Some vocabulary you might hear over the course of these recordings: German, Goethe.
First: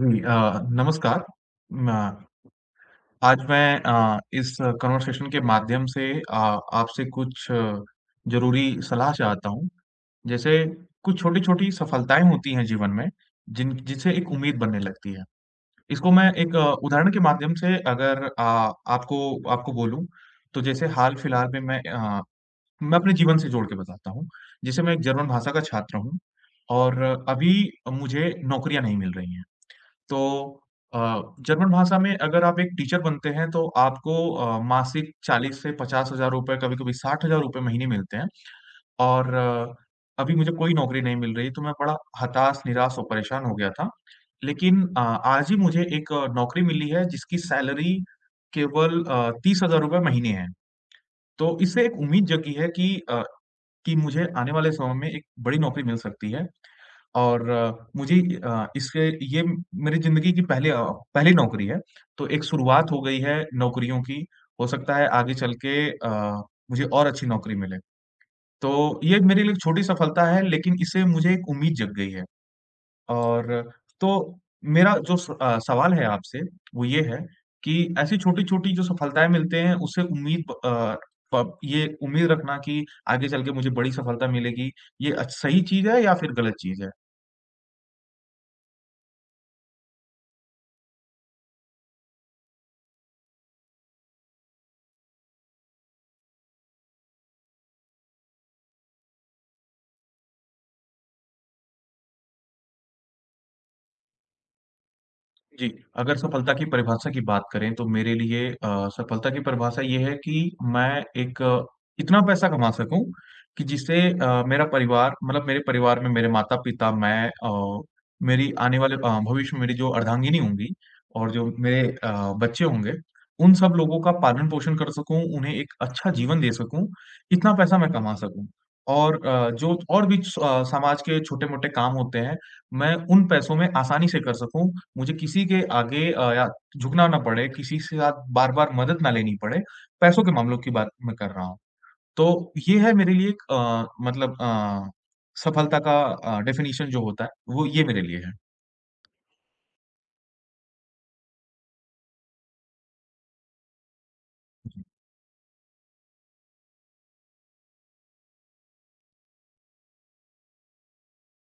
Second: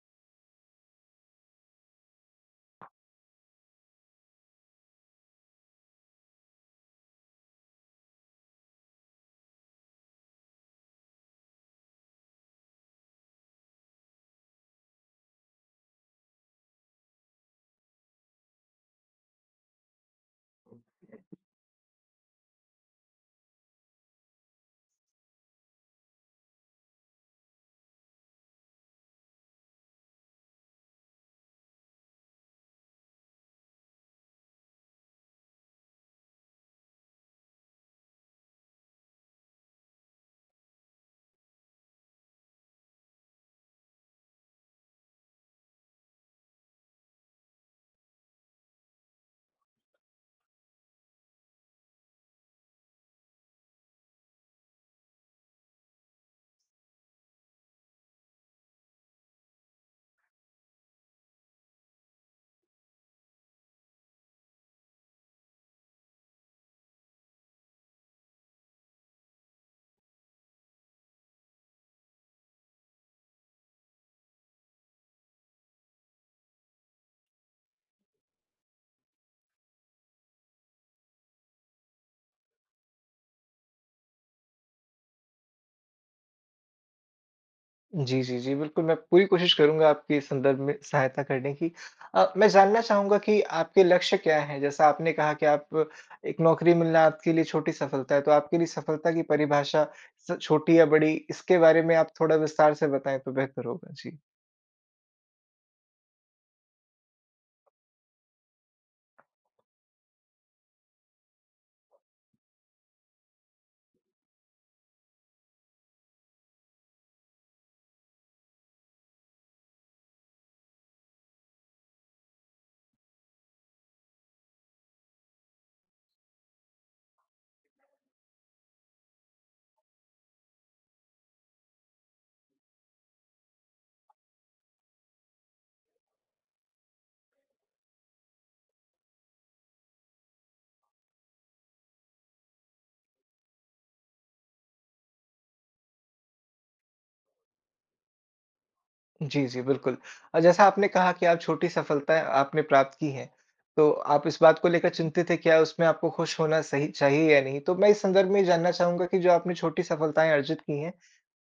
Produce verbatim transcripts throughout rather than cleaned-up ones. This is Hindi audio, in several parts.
जी, अ, नमस्कार। म आज मैं अ, इस कन्वर्सेशन के माध्यम से अ, आपसे कुछ ज़रूरी सलाह चाहता हूँ। जैसे कुछ छोटी-छोटी सफलताएँ होती हैं जीवन में, जिन जिनसे एक उम्मीद बनने लगती है। इसको मैं एक अ, उदाहरण के माध्यम से अगर अ, आपको आपको बोलूँ, तो जैसे हाल-फिलहाल में मैं अ, मैं अपने जीवन से जोड़ के बताता हूँ। जैसे मैं एक जर्मन भाषा का छात्र हूँ और अभी मुझे नौकरियाँ नहीं मिल रही हैं। तो अ, जर्मन भाषा में अगर आप एक टीचर बनते हैं तो आपको अ, मासिक चालीस से पचास हज़ार रुपए कभी-कभी साठ हज़ार रुपए महीने मिलते हैं और अ, अभी मुझे कोई नौकरी नहीं मिल रही, तो मैं बड़ा हताश, निराश और परेशान हो गया था। लेकिन अ, आज ही मुझे एक अ, नौकरी मिली है जिसकी सैलरी केवल अ, तीस हज़ार रुपए महीने है। तो इससे एक उम्मीद जगी है कि अ, कि मुझे आने वाले समय में एक बड़ी नौकरी मिल सकती है। और अ, मुझे अ, इसके ये मेरी ज़िंदगी की पहली अ, पहली नौकरी है, तो एक शुरुआत हो गई है नौकरियों की। हो सकता है आगे चल के अ, मुझे और अच्छी नौकरी मिले। तो ये मेरे लिए एक छोटी सफलता है, लेकिन इससे मुझे एक उम्मीद जग गई है। और तो मेरा जो स अ, सवाल है आपसे, वो ये है कि ऐसी छोटी-छोटी जो सफलताएँ मिलते हैं, उससे उम्मीद प अ, प ये उम्मीद रखना कि आगे चल के मुझे बड़ी सफलता मिलेगी, ये अच सही चीज़ है या फिर गलत चीज़ है? जी, जी, जी। बिल्कुल, मैं पूरी कोशिश करूँगा आपके इस संदर्भ में सहायता करने की। अ, मैं जानना चाहूँगा कि आपके लक्ष्य क्या हैं? जैसा आपने कहा कि आप एक नौकरी मिलना आपके लिए छोटी सफलता है, तो आपके लिए सफलता की परिभाषा स छोटी या बड़ी, इसके बारे में आप थोड़ा विस्तार से बताएँ तो बेहतर होगा। जी। जी, अगर सफलता की परिभाषा की बात करें तो मेरे लिए अ, सफलता की परिभाषा ये है कि मैं एक अ, इतना पैसा कमा सकूँ कि जिससे अ, मेरा परिवार मतलब मेरे परिवार में मेरे माता-पिता, मैं अ, मेरी आने वाले अ, भविष्य में मेरी जो अर्धांगिनी होंगी और जो मेरे अ, बच्चे होंगे, उन सब लोगों का पालन-पोषण कर सकूँ, उन्हें एक अच्छा जीवन दे सकूँ, इतना पैसा मैं कमा सकूँ। और अ, जो और भी स अ, समाज के छोटे-मोटे काम होते हैं, मैं उन पैसों में आसानी से कर सकूँ। मुझे किसी के आगे अ, या झुकना ना पड़े, किसी से साथ बार-बार मदद ना लेनी पड़े, पैसों के मामलों की बात मैं कर रहा हूँ। तो ये है मेरे लिए एक अ, मतलब, अ, सफलता का अ, डेफ़िनिशन जो होता है, वो ये मेरे लिए है। जी, जी, बिल्कुल। अ, जैसा आपने कहा कि आप छोटी सफलताएँ आपने प्राप्त की हैं, तो आप इस बात को लेकर चिंतित हैं क्या उसमें आपको खुश होना सही चाहिए या नहीं? तो मैं इस संदर्भ में ये जानना चाहूँगा कि जो आपने छोटी सफलताएँ अर्जित की हैं,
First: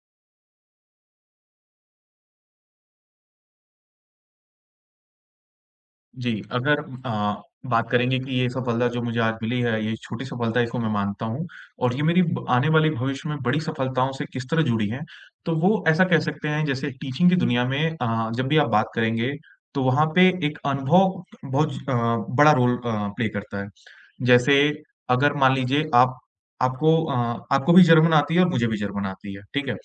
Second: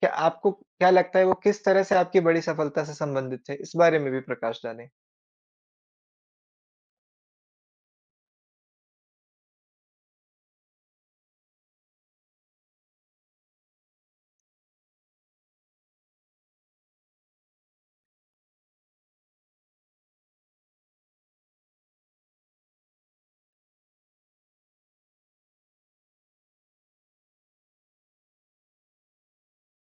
क्या आपको क्या लगता है वो किस तरह से आपकी बड़ी सफलता से संबंधित है? इस बारे में भी प्रकाश डालें। जी, अगर अ, बात करेंगे कि ये सफलता जो मुझे आज मिली है, ये छोटी सफलता इसको मैं मानता हूँ और ये मेरी ब आने वाली भविष्य में बड़ी सफलताओं से किस तरह जुड़ी है, तो वो ऐसा कह सकते हैं जैसे टीचिंग की दुनिया में अ, जब भी आप बात करेंगे, तो वहाँ पे एक अनुभव बहुत अ, बड़ा रोल अ, प्ले करता है। जैसे अगर मान लीजिए आप आपको अ, आपको भी जर्मन आती है और मुझे भी जर्मन आती है, ठीक है?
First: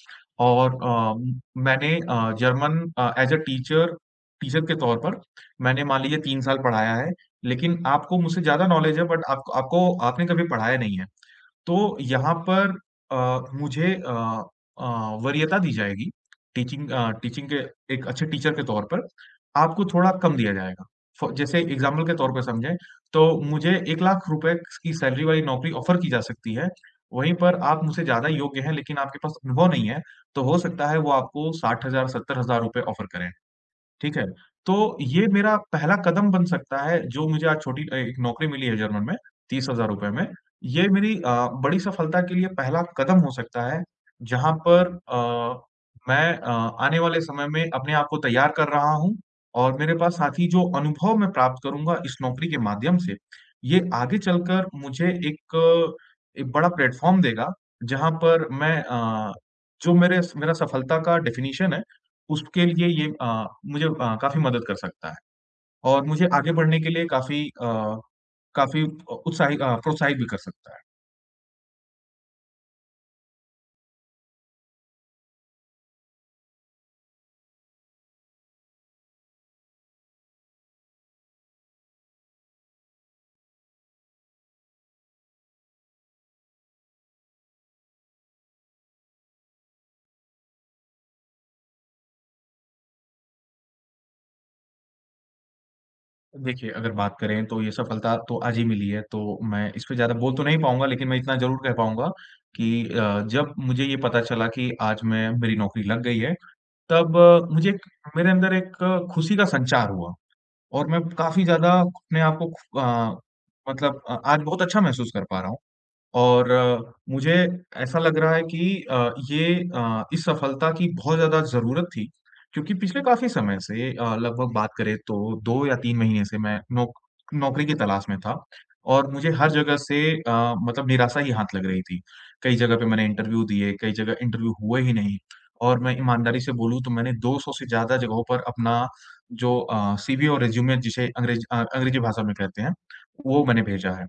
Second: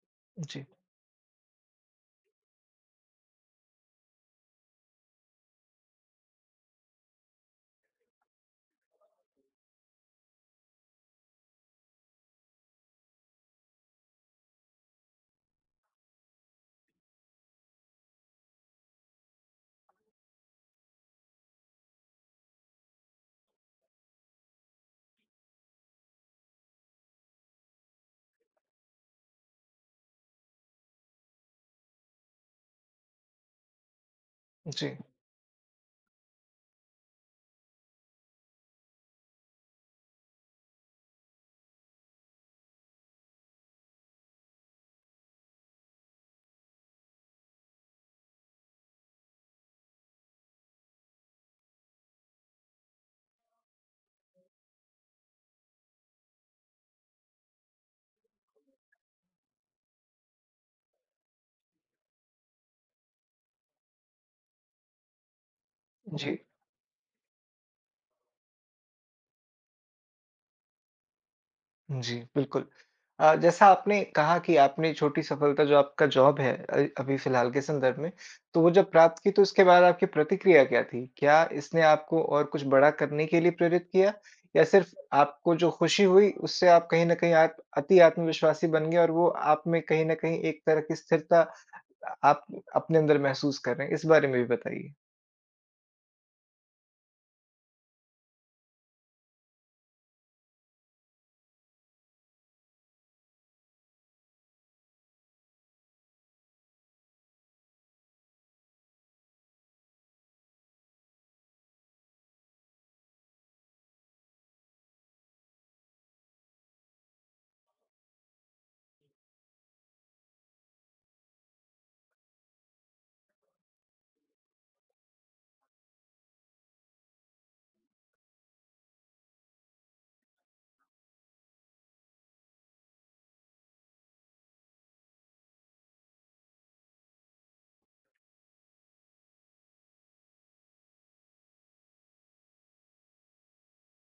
जी, और अ, म- मैंने uh, German uh, as a teacher teacher के तौर पर मैंने मान लीजिए तीन साल पढ़ाया है, लेकिन आपको मुझसे ज़्यादा नॉलेज है बट आपको आपको आपने कभी पढ़ाया नहीं है। तो यहाँ पर अ, मुझे अ अ, वरीयता दी जाएगी, टीचिंग अ, टीचिंग के एक अच्छे टीचर के तौर पर, आपको थोड़ा कम दिया जाएगा। फ़ॉर जैसे एग्ज़ाम्पल के तौर पर समझें, तो मुझे एक लाख रुपए की सैलरी वाली नौकरी ऑफ़र की जा सकती है, वहीं पर आप मुझसे ज़्यादा योग्य हैं लेकिन आपके पास अनुभव नहीं है, तो हो सकता है वो आपको साठ हज़ार सत्तर हज़ार रुपए ऑफ़र करें। ठीक है? तो जी, ये मेरा पहला कदम बन सकता है, जो मुझे आज छोटी अ, एक नौकरी मिली है जर्मन में, तीस हज़ार रुपए में। ये मेरी अ, बड़ी सफलता के लिए पहला कदम हो सकता है, जहाँ पर अ, मैं अ, आने वाले समय में अपने आप को तैयार कर रहा हूँ और मेरे पास साथ ही जो अनुभव मैं प्राप्त करूँगा इस नौकरी के माध्यम से, ये आगे चलकर मुझे एक एक बड़ा प्लेटफ़ॉर्म देगा, जहाँ पर मैं अ, जो मेरे स मेरा सफलता का डेफ़िनिशन है उसके लिए ये अ, मुझे अ, काफ़ी मदद कर सकता है और मुझे जी। आगे बढ़ने के लिए काफ़ी अ, काफ़ी अ, उत्साहित अ, प्रोत्साहित भी कर सकता है। जी, बिल्कुल। अ, जैसा आपने कहा कि आपने छोटी सफलता जो आपका जॉब है, अ, अभी फ़िलहाल के संदर्भ में, तो वो जब प्राप्त की तो उसके बाद आपकी प्रतिक्रिया क्या थी? क्या इसने आपको और कुछ बड़ा करने के लिए प्रेरित किया? या सिर्फ़ आपको जो खुशी हुई उससे आप कहीं न कहीं आप अति आत्मविश्वासी बन गए और वो आप में कहीं न कहीं एक तरह की स्थिरता अ, आप अपने अंदर महसूस कर रहे हैं? इस बारे में भी बताइए। देखिए, अगर बात करें तो ये सफलता तो आज ही मिली है, तो मैं इस पे ज़्यादा बोल तो नहीं पाऊँगा, लेकिन मैं इतना ज़रूर कह पाऊँगा कि अ, जब मुझे ये पता चला कि आज मैं मेरी नौकरी लग गई है, तब अ, मुझे एक मेरे अंदर एक अ, खुशी का संचार हुआ और मैं काफ़ी ज़्यादा अपने आप को खु अ, मतलब, अ, आज बहुत अच्छा महसूस कर पा रहा हूँ। और अ, मुझे ऐसा लग रहा है कि अ, ये अ, इस सफलता की बहुत ज़्यादा ज़रूरत थी क्योंकि पिछले काफ़ी समय से अ, लगभग बात करें तो दो या तीन महीने से मैं नौक नौकरी की तलाश में था और मुझे हर जगह से अ, मतलब, निराशा ही हाथ लग रही थी। कई जगह पे मैंने इंटरव्यू दिए, कई जगह इंटरव्यू हुए ही नहीं और मैं ईमानदारी से बोलूँ तो मैंने दो सौ से ज़्यादा जगहों पर अपना जो अ, सीवी और रिज़्यूमे जिसे अंग्रेज अ, अंग्रेजी भाषा में कहते हैं, वो मैंने भेजा है।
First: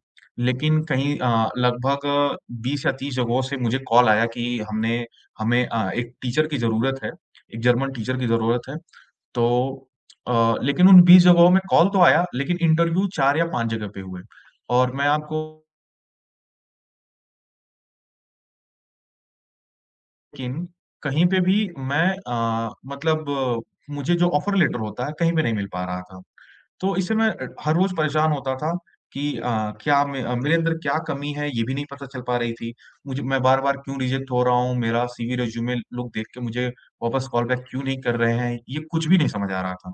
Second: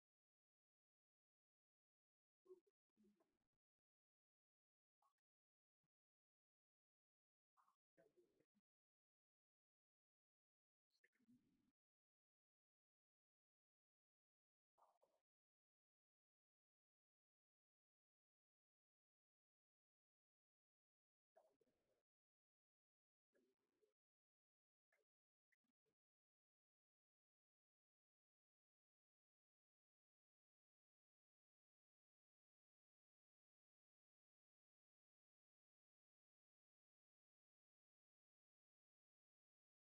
लेकिन कहीं अ, लगभग बीस या तीस जगहों से मुझे कॉल आया कि हमने हमें अ, एक टीचर की ज़रूरत है, एक जर्मन टीचर की ज़रूरत है। तो अ, लेकिन उन बीस जगहों में कॉल तो आया, लेकिन इंटरव्यू चार या पाँच जगह पे हुए। और मैं आपको लेकिन कहीं पे भी मैं अ, मतलब, मुझे जो ऑफ़र लेटर होता है, कहीं पे नहीं मिल पा रहा था। तो इससे मैं अ, हर रोज परेशान होता था कि अ, क्या मैं अ, मेरे अंदर क्या कमी है ये भी नहीं पता चल पा रही थी। मुझे मैं बार-बार क्यों रिजेक्ट हो रहा हूँ, मेरा सीवी रिज्यूमे लोग देख के मुझे वापस कॉल बैक क्यों नहीं कर रहे हैं, ये कुछ भी नहीं समझ आ रहा था।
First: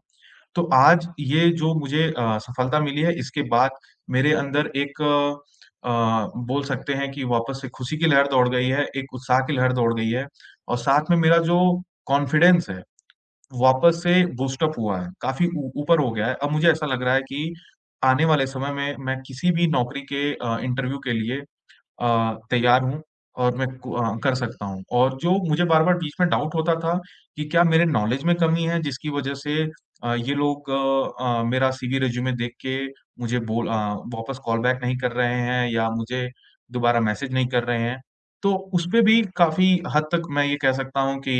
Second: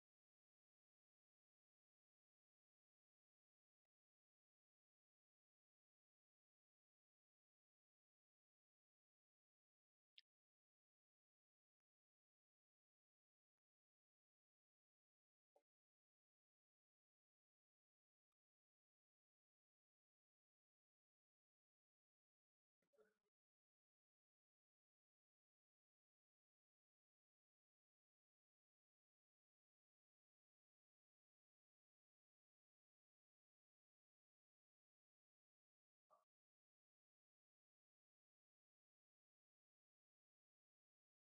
तो आज ये जो मुझे अ, सफलता मिली है इसके बाद मेरे अंदर एक अ, बोल सकते हैं कि वापस से खुशी की लहर दौड़ गई है, एक उत्साह की लहर दौड़ गई है और साथ में मेरा जो कॉन्फिडेंस है वापस से बूस्ट अप हुआ है, काफ़ी ऊ ऊपर हो गया है। अब मुझे ऐसा लग रहा है कि आने वाले समय में मैं किसी भी नौकरी के अ, इंटरव्यू के लिए अ, तैयार हूँ और मैं को अ, कर सकता हूँ। और जो मुझे बार-बार बीच में डाउट होता था कि क्या मेरे नॉलेज में कमी है जिसकी वजह से अ, ये लोग अ अ, मेरा सीवी रिज्यूमे देख के मुझे बोल अ, वापस कॉल बैक नहीं कर रहे हैं या मुझे दोबारा मैसेज नहीं कर रहे हैं। तो उसपे भी काफ़ी हद तक मैं ये कह सकता हूँ कि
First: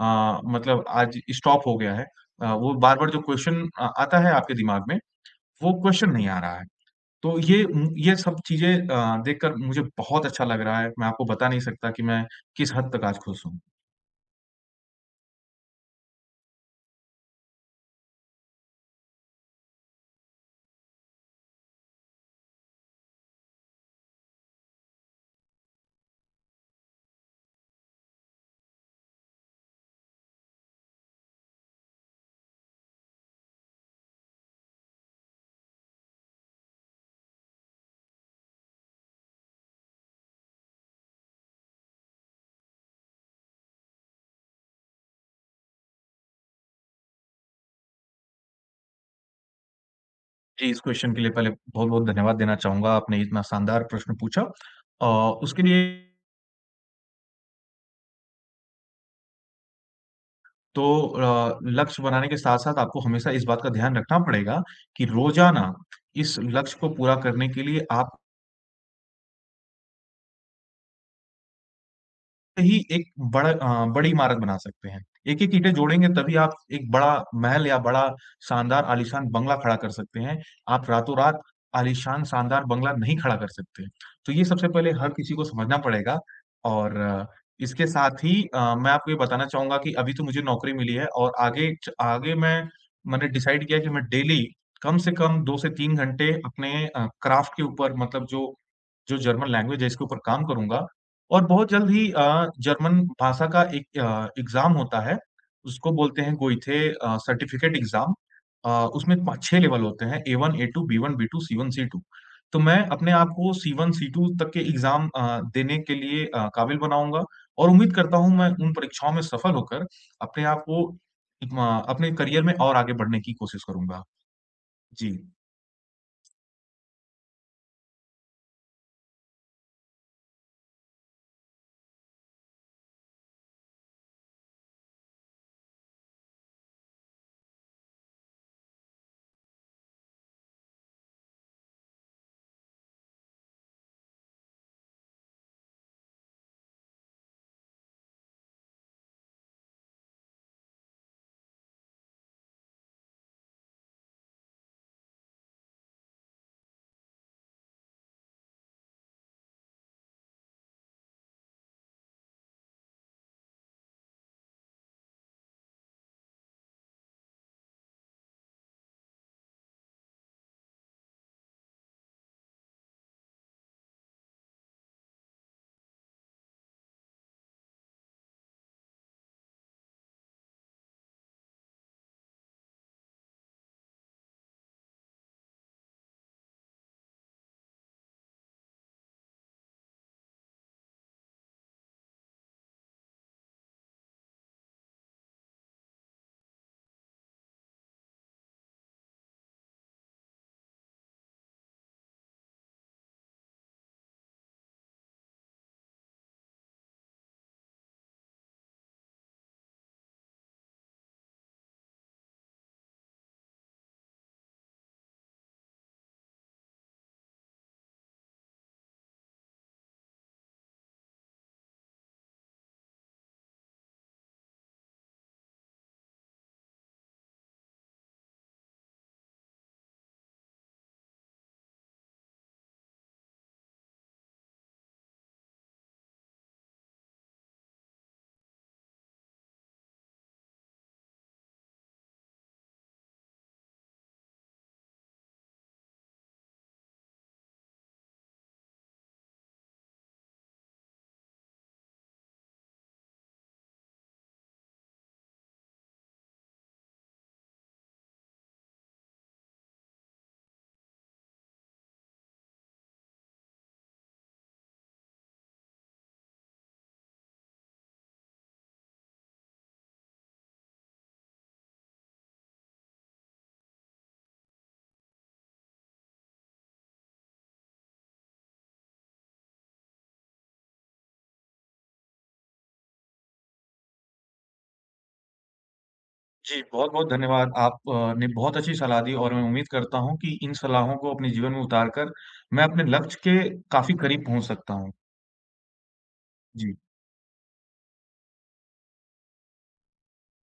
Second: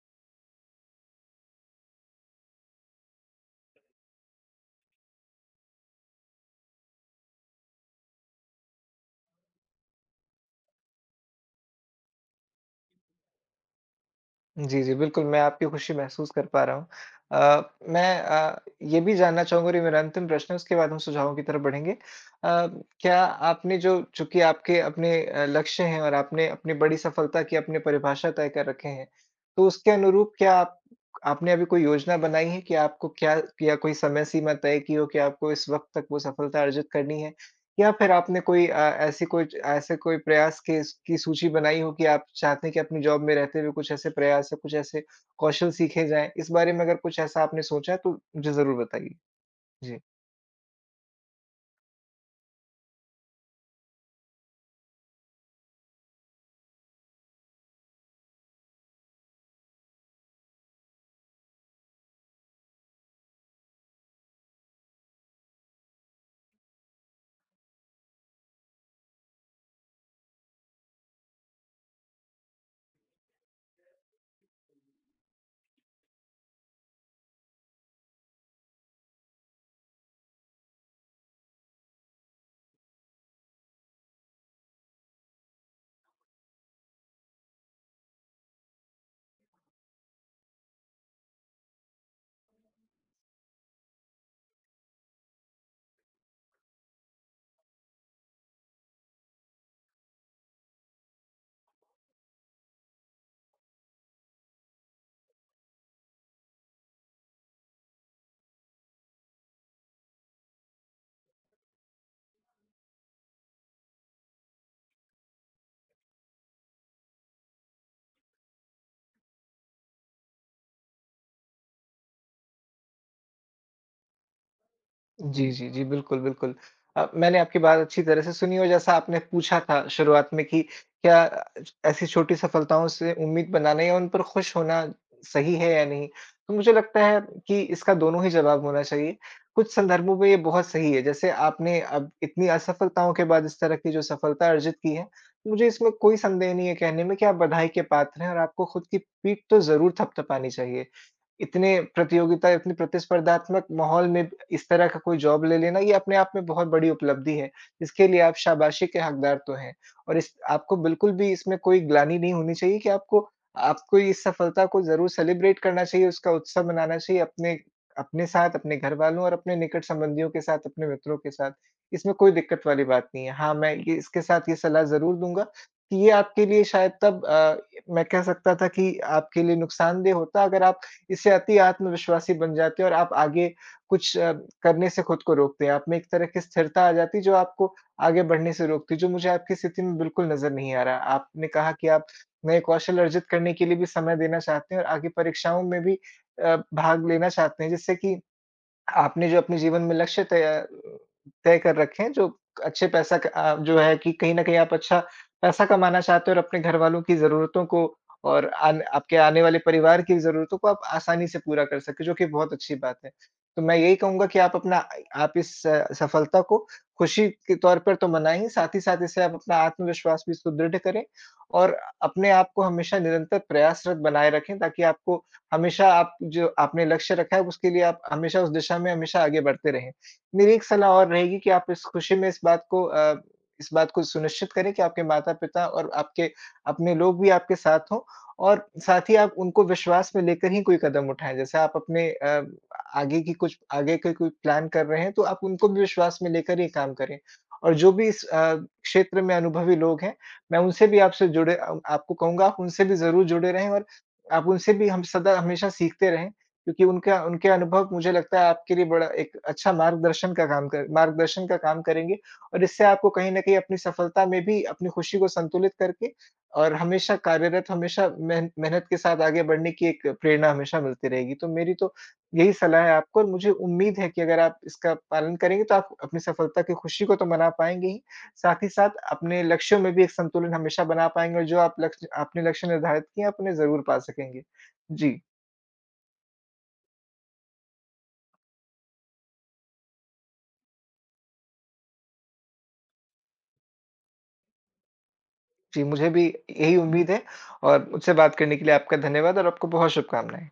अ, मतलब, आज स्टॉप हो गया है। अ, वो बार-बार जो क्वेश्चन अ, आता है आपके दिमाग में, वो क्वेश्चन नहीं आ रहा है। तो ये ये सब चीज़ें अ, देखकर मुझे बहुत अच्छा लग रहा है। मैं आपको बता नहीं सकता कि मैं किस हद तक आज खुश हूँ। जी, जी, बिल्कुल, मैं आपकी खुशी महसूस कर पा रहा हूँ। अ, मैं अ, ये भी जानना चाहूँगा और ये मेरा अंतिम प्रश्न है, उसके बाद हम सुझावों की तरफ बढ़ेंगे। अ, क्या आपने जो, चूँकि आपके अपने अ, लक्ष्य हैं और आपने अपनी बड़ी सफलता की अपनी परिभाषा तय कर रखे हैं, तो उसके अनुरूप क्या आप आपने अभी कोई योजना बनाई है कि आपको क्या, या कोई समय सीमा तय की हो कि आपको इस वक़्त तक वो सफलता अर्जित करनी है? या फिर आपने कोई अ, ऐसी कोई ऐसे कोई प्रयास के की सूची बनाई हो कि आप चाहते हैं कि अपनी जॉब में रहते हुए कुछ ऐसे प्रयास या कुछ ऐसे कौशल सीखे जाएँ? इस बारे में अगर कुछ ऐसा आपने सोचा है तो मुझे ज़रूर बताइए। जी। जी, इस क्वेश्चन के लिए पहले बहुत-बहुत धन्यवाद देना चाहूँगा। आपने इतना शानदार प्रश्न पूछा। अ, उसके लिए तो अ, लक्ष्य बनाने के साथ-साथ आपको हमेशा इस बात का ध्यान रखना पड़ेगा कि रोज़ाना इस लक्ष्य को पूरा करने के लिए आप ही एक बड़ा अ, बड़ी इमारत बना सकते हैं। एक-एक ईंटें जोड़ेंगे तभी आप एक बड़ा महल या बड़ा शानदार आलीशान बंगला खड़ा कर सकते हैं। आप रातों-रात आलीशान शानदार बंगला नहीं खड़ा कर सकते। तो ये सबसे पहले हर किसी को समझना पड़ेगा और अ, इसके साथ ही अ, मैं आपको ये बताना चाहूँगा कि अभी तो मुझे नौकरी मिली है और आगे च आगे मैं मैंने डिसाइड किया कि मैं डेली कम से कम दो से तीन घंटे अपने अ, क्राफ़्ट के ऊपर मतलब जो जो जर्मन लैंग्वेज है इसके ऊपर काम करूँगा और बहुत जल्द ही अ, जर्मन भाषा का एक अ, एग्ज़ाम होता है, उसको बोलते हैं गोइथे अ, सर्टिफ़िकेट एग्ज़ाम। अ, उसमें पा छह लेवल होते हैं A one, A two, B one, B two, C one, C two. तो मैं अपने आप को सी वन, सी टू तक के एग्ज़ाम अ, देने के लिए अ, काबिल बनाऊँगा और उम्मीद करता हूँ मैं उन परीक्षाओं में सफल होकर अपने आप को म अपने करियर में और आगे बढ़ने की कोशिश करूँगा। जी। जी, जी, जी। बिल्कुल, बिल्कुल। अ, मैंने आपकी बात अच्छी तरह से सुनी और जैसा आपने पूछा था शुरुआत में कि क्या अ, ऐसी छोटी सफलताओं से उम्मीद बनाना या उन पर खुश होना सही है या नहीं? तो मुझे लगता है कि इसका दोनों ही जवाब होना चाहिए। कुछ संदर्भों में ये बहुत सही है। जैसे आपने अब इतनी असफलताओं के बाद इस तरह की जो सफलता अर्जित की है, मुझे इसमें कोई संदेह नहीं है कहने में कि आप बधाई के पात्र हैं और आपको खुद की पीठ तो ज़रूर थपथपानी चाहिए। इतने प्रतियोगिता, इतनी प्रतिस्पर्धात्मक माहौल में इस तरह का कोई जॉब ले लेना, ये अपने आप में बहुत बड़ी उपलब्धि है। इसके लिए आप शाबाशी के हकदार तो हैं, और इस आपको बिल्कुल भी इसमें कोई ग्लानि नहीं होनी चाहिए कि आपको आपको इस सफलता को ज़रूर सेलिब्रेट करना चाहिए, उसका उत्सव मनाना चाहिए अपने अपने साथ, अपने घरवालों और अपने निकट संबंधियों के साथ, अपने मित्रों के साथ। इसमें कोई दिक्कत वाली बात नहीं है। हाँ, मैं ये इसके साथ ये सलाह ज़रूर दूँगा कि ये आपके लिए शायद तब, अ, मैं कह सकता था कि आपके लिए नुकसानदेह होता, अगर आप इससे अति आत्मविश्वासी बन जाते हो और आप आगे कुछ अ, करने से खुद को रोकते हैं। आप में एक तरह की स्थिरता आ जाती है जो आपको आगे बढ़ने से रोकती है, जो मुझे आपकी स्थिति में बिल्कुल नज़र नहीं आ रहा। आपने कहा कि आप नए कौशल अर्जित करने के लिए भी समय देना चाहते हैं और आगे परीक्षाओं में भी अ, भाग लेना चाहते हैं, जिससे कि आपने जो अपने जीवन में लक्ष्य तय तय कर रखे हैं, जो अच्छे पैसा क अ, जो है कि कहीं न कहीं आप अच्छा पैसा कमाना चाहते हो और अपने घरवालों की ज़रूरतों को और आन आपके आने वाले परिवार की ज़रूरतों को आप आसानी से पूरा कर सके, जो कि बहुत अच्छी बात है। तो मैं यही कहूँगा कि आप अपना आप इस आ, सफलता को खुशी के तौर पर तो मनाएँ ही, साथ ही साथ इससे आप अपना आत्मविश्वास भी सुदृढ़ करें और अपने आप को हमेशा निरंतर प्रयासरत बनाए रखें, ताकि आपको हमेशा, आप जो आपने लक्ष्य रखा है उसके लिए, आप हमेशा उस दिशा में हमेशा आगे बढ़ते रहें। मेरी एक सलाह और रहेगी कि आप इस खुशी में इस बात को अ, इस बात को सुनिश्चित करें कि आपके माता-पिता और आपके अपने लोग भी आपके साथ हों, और साथ ही आप उनको विश्वास में लेकर ही कोई कदम उठाएँ। जैसे आप अपने अ, आगे की कुछ आगे के कोई प्लान कर रहे हैं तो आप उनको भी विश्वास में लेकर ये काम करें। और जो भी इस अ, क्षेत्र में अनुभवी लोग हैं, मैं उनसे भी आपसे जुड़े अ, आपको कहूँगा, आप उनसे भी ज़रूर जुड़े रहें और आप उनसे भी हम सदा हमेशा सीखते रहें, क्योंकि उनका उनके अनुभव मुझे लगता है आपके लिए बड़ा एक अच्छा मार्गदर्शन का काम कर मार्गदर्शन का काम करेंगे, और इससे आपको कहीं न कहीं अपनी सफलता में भी अपनी खुशी को संतुलित करके और हमेशा कार्यरत, हमेशा मेहन मेहनत के साथ आगे बढ़ने की एक प्रेरणा हमेशा मिलती रहेगी। तो मेरी तो यही सलाह है आपको और मुझे उम्मीद है कि अगर आप इसका पालन करेंगे, तो आप अपनी सफलता की खुशी को तो मना पाएँगे ही, साथ ही साथ अपने लक्ष्यों में भी एक संतुलन हमेशा बना पाएँगे, और जो आप लक्ष्य आपने लक्ष्य निर्धारित किए हैं, आप उन्हें ज़रूर पा सकेंगे। जी। जी, बहुत-बहुत धन्यवाद। आप अ, ने बहुत अच्छी सलाह दी और मैं उम्मीद करता हूँ कि इन सलाहों को अपने जीवन में उतार कर मैं अपने लक्ष्य के काफ़ी करीब पहुँच सकता हूँ। जी, मुझे भी यही जी। उम्मीद है, और मुझसे बात करने के लिए आपका धन्यवाद और आपको बहुत शुभकामनाएँ।